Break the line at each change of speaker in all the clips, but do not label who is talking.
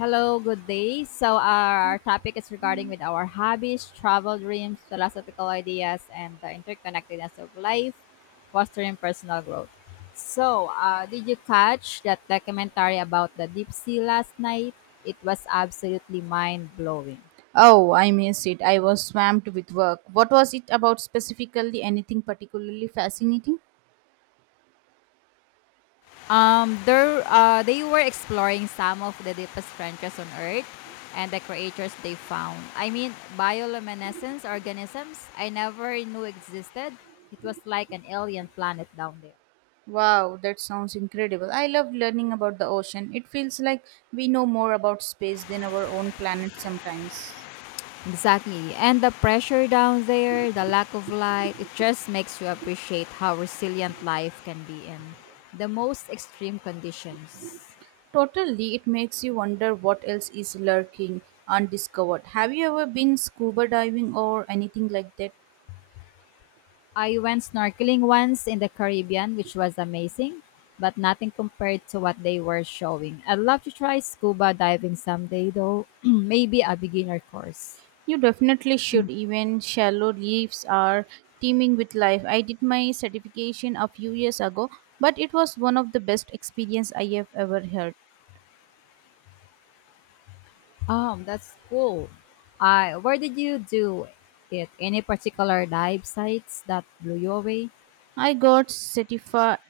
Hello, good day. So our topic is regarding with our hobbies, travel dreams, philosophical ideas, and the interconnectedness of life, fostering personal growth. Did you catch that documentary about the deep sea last night? It was absolutely mind blowing.
Oh, I missed it. I was swamped with work. What was it about specifically? Anything particularly fascinating?
They were exploring some of the deepest trenches on Earth and the creatures they found. I mean, bioluminescence organisms I never knew existed. It was like an alien planet down there.
Wow, that sounds incredible. I love learning about the ocean. It feels like we know more about space than our own planet sometimes.
Exactly. And the pressure down there, the lack of light, it just makes you appreciate how resilient life can be in the most extreme conditions.
Totally, it makes you wonder what else is lurking undiscovered. Have you ever been scuba diving or anything like that?
I went snorkeling once in the Caribbean, which was amazing, but nothing compared to what they were showing. I'd love to try scuba diving someday, though, maybe a beginner course.
You definitely should. Even shallow reefs are teeming with life. I did my certification a few years ago, but it was one of the best experience I have ever had.
That's cool. Where did you do it? Any particular dive sites that blew you away?
I got certified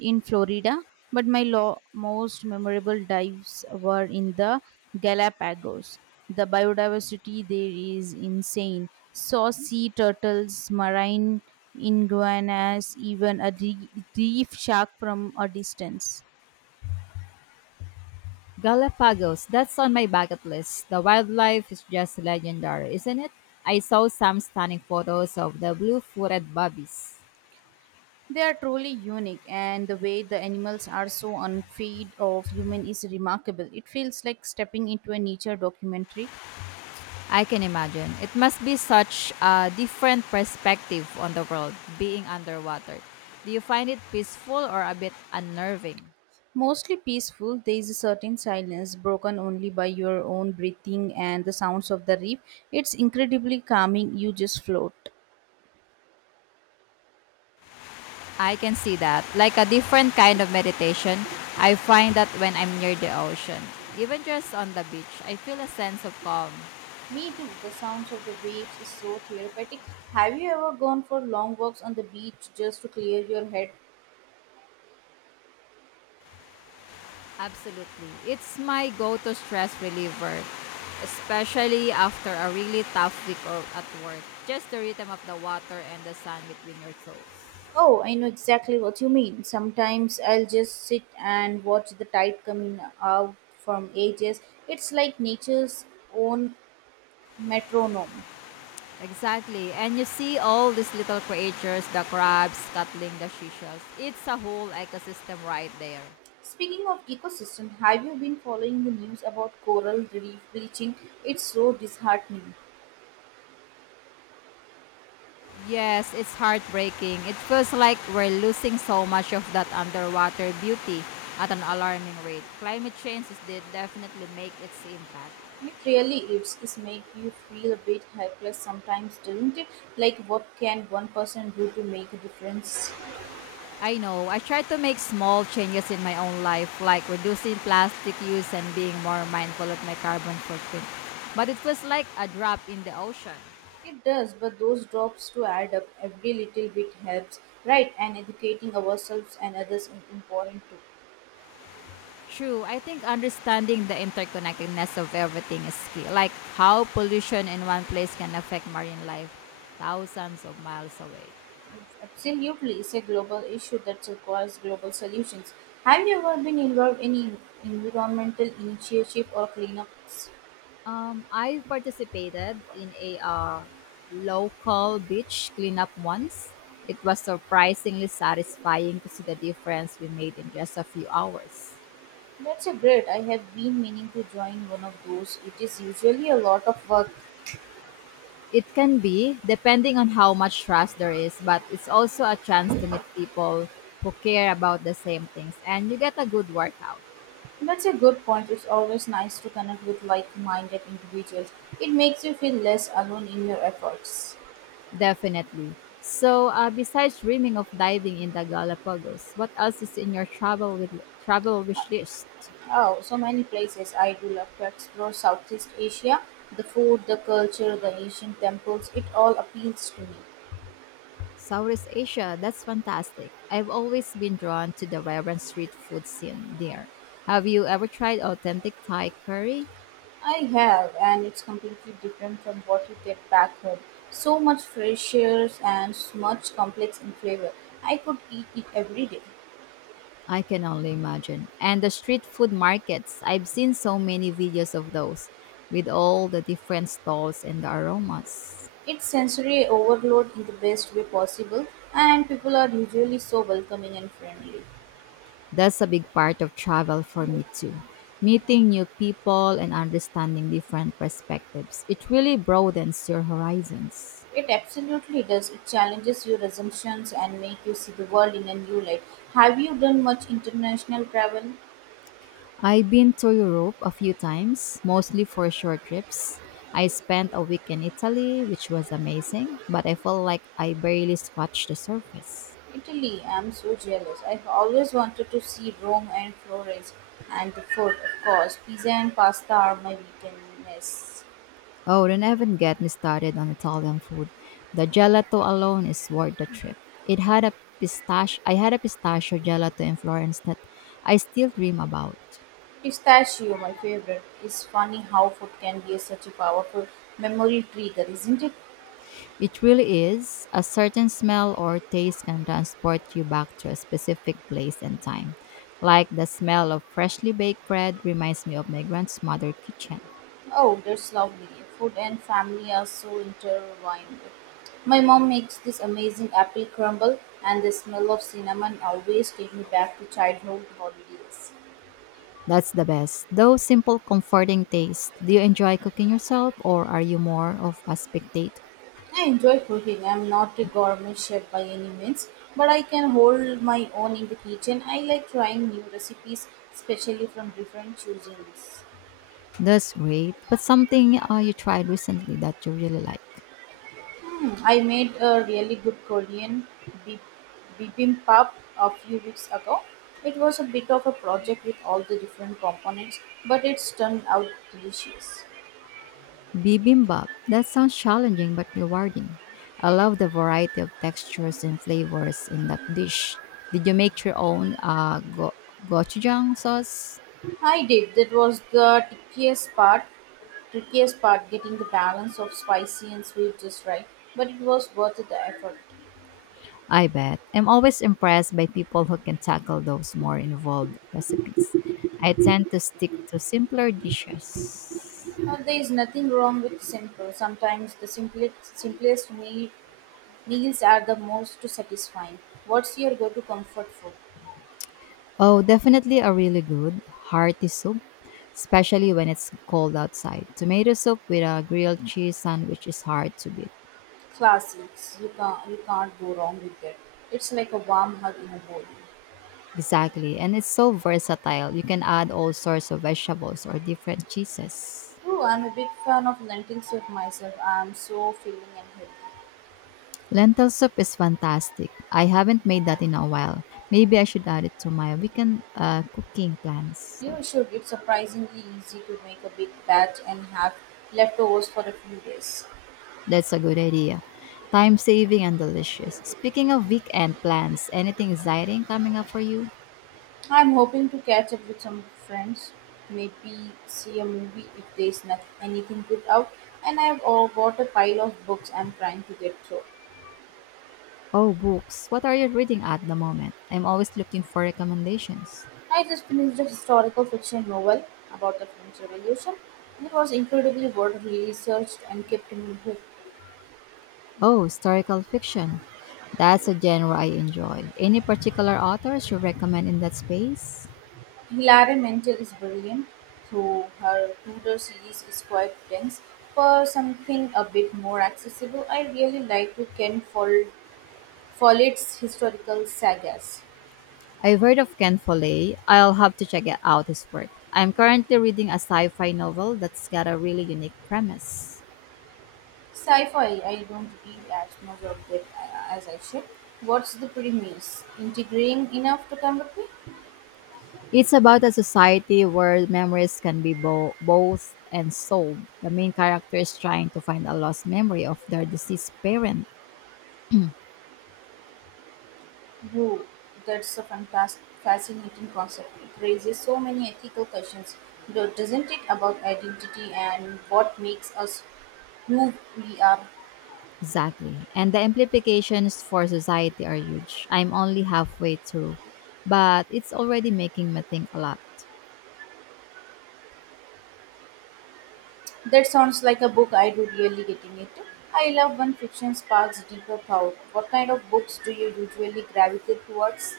in Florida, but my most memorable dives were in the Galapagos. The biodiversity there is insane. Saw sea turtles, marine iguanas, even a reef shark from a distance.
Galapagos, that's on my bucket list. The wildlife is just legendary, isn't it? I saw some stunning photos of the blue footed bobbies.
They are truly unique, and the way the animals are so unfeed of human is remarkable. It feels like stepping into a nature documentary.
I can imagine. It must be such a different perspective on the world being underwater. Do you find it peaceful or a bit unnerving?
Mostly peaceful, there is a certain silence broken only by your own breathing and the sounds of the reef. It's incredibly calming, you just float.
I can see that. Like a different kind of meditation, I find that when I'm near the ocean, even just on the beach, I feel a sense of calm.
Me too, the sounds of the waves is so therapeutic. Have you ever gone for long walks on the beach just to clear your head?
Absolutely. It's my go to stress reliever, especially after a really tough week or at work. Just the rhythm of the water and the sun between your toes.
Oh, I know exactly what you mean. Sometimes I'll just sit and watch the tide coming out from ages. It's like nature's own metronome.
Exactly. And you see all these little creatures, the crabs scuttling the seashells. It's a whole ecosystem right there.
Speaking of ecosystem, have you been following the news about coral reef bleaching? It's so disheartening.
Yes, it's heartbreaking. It feels like we're losing so much of that underwater beauty at an alarming rate. Climate change is definitely make its impact.
It really is. It makes you feel a bit helpless sometimes, doesn't it? Like what can one person do to make a difference?
I know. I try to make small changes in my own life, like reducing plastic use and being more mindful of my carbon footprint. But it feels like a drop in the ocean.
It does, but those drops to add up every little bit helps, right? And educating ourselves and others is important too.
True. I think understanding the interconnectedness of everything is key, like how pollution in one place can affect marine life thousands of miles away.
Absolutely, it's a global issue that requires global solutions. Have you ever been involved in environmental initiative or cleanups?
I participated in a local beach cleanup once. It was surprisingly satisfying to see the difference we made in just a few hours.
That's a great. I have been meaning to join one of those. It is usually a lot of work.
It can be, depending on how much trust there is, but it's also a chance to meet people who care about the same things and you get a good workout.
That's a good point. It's always nice to connect with like minded individuals. It makes you feel less alone in your efforts.
Definitely. Besides dreaming of diving in the Galapagos, what else is in your travel wish list?
Oh, so many places. I do love to explore Southeast Asia. The food, the culture, the ancient temples, it all appeals to me.
Southeast Asia, that's fantastic. I've always been drawn to the vibrant street food scene there. Have you ever tried authentic Thai curry?
I have, and it's completely different from what you get back home. So much fresh air and much complex in flavor. I could eat it every day.
I can only imagine. And the street food markets, I've seen so many videos of those with all the different stalls and the aromas.
It's sensory overload in the best way possible, and people are usually so welcoming and friendly.
That's a big part of travel for me too. Meeting new people and understanding different perspectives. It really broadens your horizons.
It absolutely does. It challenges your assumptions and make you see the world in a new light. Have you done much international travel?
I've been to Europe a few times, mostly for short trips. I spent a week in Italy, which was amazing, but I felt like I barely scratched the surface.
Italy, I'm so jealous. I've always wanted to see Rome and Florence and the food, of course. Pizza and pasta are my weakness.
Oh, don't even get me started on Italian food. The gelato alone is worth the trip. It had a pistach I had a pistachio gelato in Florence that I still dream about.
Pistachio, my favorite. It's funny how food can be such a powerful memory trigger, isn't it?
It really is. A certain smell or taste can transport you back to a specific place and time. Like the smell of freshly baked bread reminds me of my grandmother's kitchen.
Oh, that's lovely. Food and family are so intertwined. My mom makes this amazing apple crumble, and the smell of cinnamon always takes me back to childhood holidays.
That's the best, though simple, comforting taste. Do you enjoy cooking yourself or are you more of a spectator?
I enjoy cooking. I'm not a gourmet chef by any means, but I can hold my own in the kitchen. I like trying new recipes, especially from different cuisines.
That's great. But something you tried recently that you really like.
I made a really good Korean bib- bibimbap a few weeks ago. It was a bit of a project with all the different components, but it's turned out delicious.
Bibimbap. That sounds challenging but rewarding. I love the variety of textures and flavors in that dish. Did you make your own gochujang sauce?
I did. That was the trickiest part. Trickiest part, getting the balance of spicy and sweet just right. But it was worth the effort.
I bet. I'm always impressed by people who can tackle those more involved recipes. I tend to stick to simpler dishes.
There is nothing wrong with simple. Sometimes the simplest meals are the most satisfying. What's your go-to comfort food?
Oh, definitely a really good, hearty soup, especially when it's cold outside. Tomato soup with a grilled cheese sandwich is hard to beat.
Classics. You can't go wrong with that. It's like a warm hug in a bowl.
Exactly. And it's so versatile. You can add all sorts of vegetables or different cheeses.
Ooh, I'm a big fan of lentil soup myself. I'm so filling and healthy.
Lentil soup is fantastic. I haven't made that in a while. Maybe I should add it to my weekend cooking plans.
You should. It's surprisingly easy to make a big batch and have leftovers for a few days.
That's a good idea. Time saving and delicious. Speaking of weekend plans, anything exciting coming up for you?
I'm hoping to catch up with some friends, maybe see a movie if there's not anything good out. And I've all got a pile of books I'm trying to get through.
Oh, books. What are you reading at the moment? I'm always looking for recommendations.
I just finished a historical fiction novel about the French Revolution. It was incredibly well researched and kept in hook.
Oh, historical fiction. That's a genre I enjoy. Any particular authors you recommend in that space?
Hilary Mantel is brilliant, though her Tudor series is quite dense. For something a bit more accessible, I really like to Follett's historical sagas.
I've heard of Ken Follett. I'll have to check it out his work. I'm currently reading a sci-fi novel that's got a really unique premise.
Sci-fi, I don't read as much of that as I should. What's the premise? Intriguing enough to come with me?
It's about a society where memories can be both and sold. The main character is trying to find a lost memory of their deceased parent.
Brew, that's a fascinating concept. It raises so many ethical questions, doesn't it, about identity and what makes us who we are.
Exactly. And the implications for society are huge. I'm only halfway through, but it's already making me think a lot.
That sounds like a book I would really get into. I love when fiction sparks deeper thought. What kind of books do you usually gravitate towards?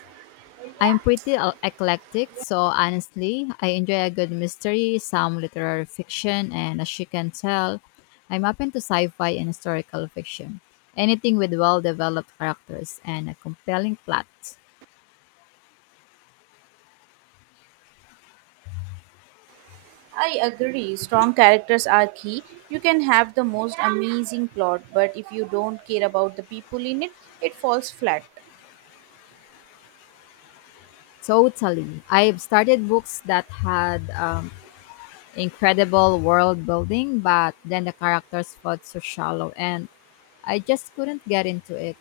I'm pretty eclectic, so honestly, I enjoy a good mystery, some literary fiction, and as you can tell, I'm open to sci fi and historical fiction. Anything with well developed characters and a compelling plot.
I agree. Strong characters are key. You can have the most amazing plot, but if you don't care about the people in it, it falls flat.
Totally. I've started books that had incredible world building, but then the characters felt so shallow and I just couldn't get into it.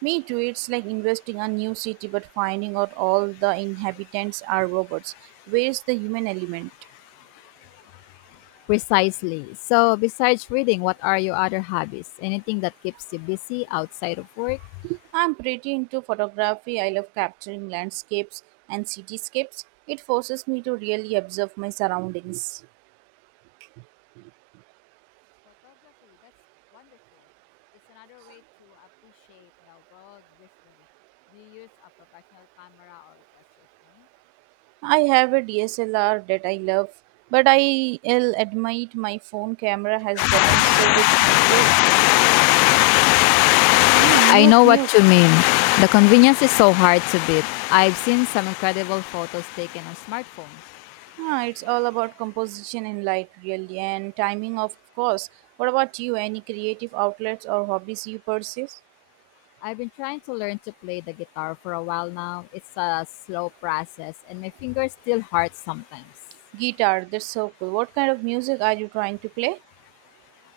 Me too, it's like investing a new city but finding out all the inhabitants are robots. Where's the human element?
Precisely. So, besides reading, what are your other hobbies? Anything that keeps you busy outside of work?
I'm pretty into photography. I love capturing landscapes and cityscapes. It forces me to really observe my surroundings.
Photography, that's wonderful. It's another way to appreciate the world visually. Do you use a professional camera or just your phone?
I have a DSLR that I love, but I'll admit my phone camera has gotten so good these days. Hmm,
I
mute,
know what
mute.
you mean. The convenience is so hard to beat. I've seen some incredible photos taken on smartphones.
Ah, it's all about composition in light, really, and timing, of course. What about you? Any creative outlets or hobbies you pursue?
I've been trying to learn to play the guitar for a while now. It's a slow process and my fingers still hurt sometimes.
Guitar, that's so cool. What kind of music are you trying to play?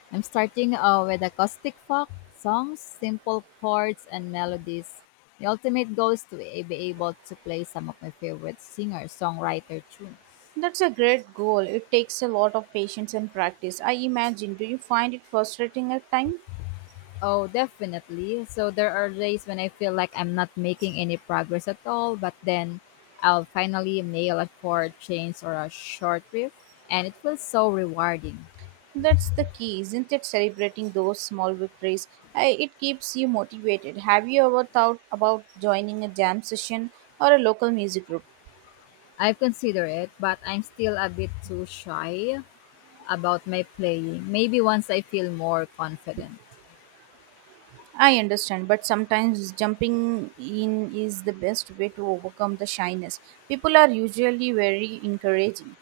I'm starting with acoustic folk songs, simple chords and melodies. The ultimate goal is to be able to play some of my favorite singer songwriter tunes.
That's a great goal. It takes a lot of patience and practice. I imagine. Do you find it frustrating at times?
Oh, definitely. So there are days when I feel like I'm not making any progress at all, but then I'll finally nail a chord change or a short riff, and it feels so rewarding.
That's the key, isn't it? Celebrating those small victories. I, it keeps you motivated. Have you ever thought about joining a jam session or a local music group?
I've considered it, but I'm still a bit too shy about my playing. Maybe once I feel more confident.
I understand, but sometimes jumping in is the best way to overcome the shyness. People are usually very encouraging.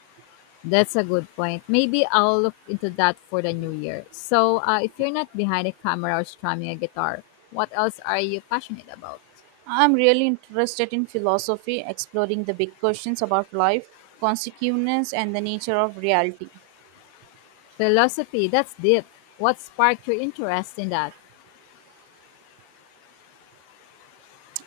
That's a good point. Maybe I'll look into that for the new year. If you're not behind a camera or strumming a guitar, what else are you passionate about?
I'm really interested in philosophy, exploring the big questions about life, consequence, and the nature of reality.
Philosophy, that's deep. What sparked your interest in that?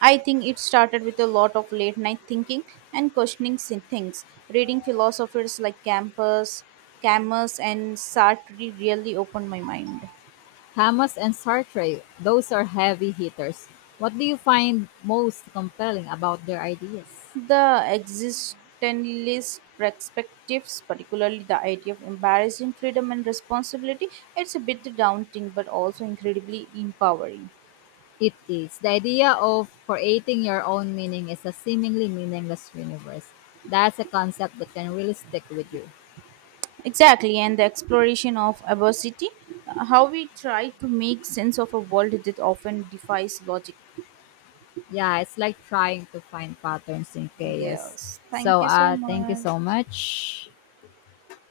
I think it started with a lot of late night thinking and questioning things. Reading philosophers like Campus, Camus, and Sartre really opened my mind.
Hamas and Sartre, those are heavy hitters. What do you find most compelling about their ideas?
The existentialist perspectives, particularly the idea of embarrassing freedom and responsibility, it's a bit daunting but also incredibly empowering.
It is. The idea of creating your own meaning is a seemingly meaningless universe. That's a concept that can really stick with you.
Exactly, and the exploration of adversity, how we try to make sense of a world that often defies logic.
Yeah, it's like trying to find patterns in chaos.
Yes, thank you so
Thank you
much.
so much.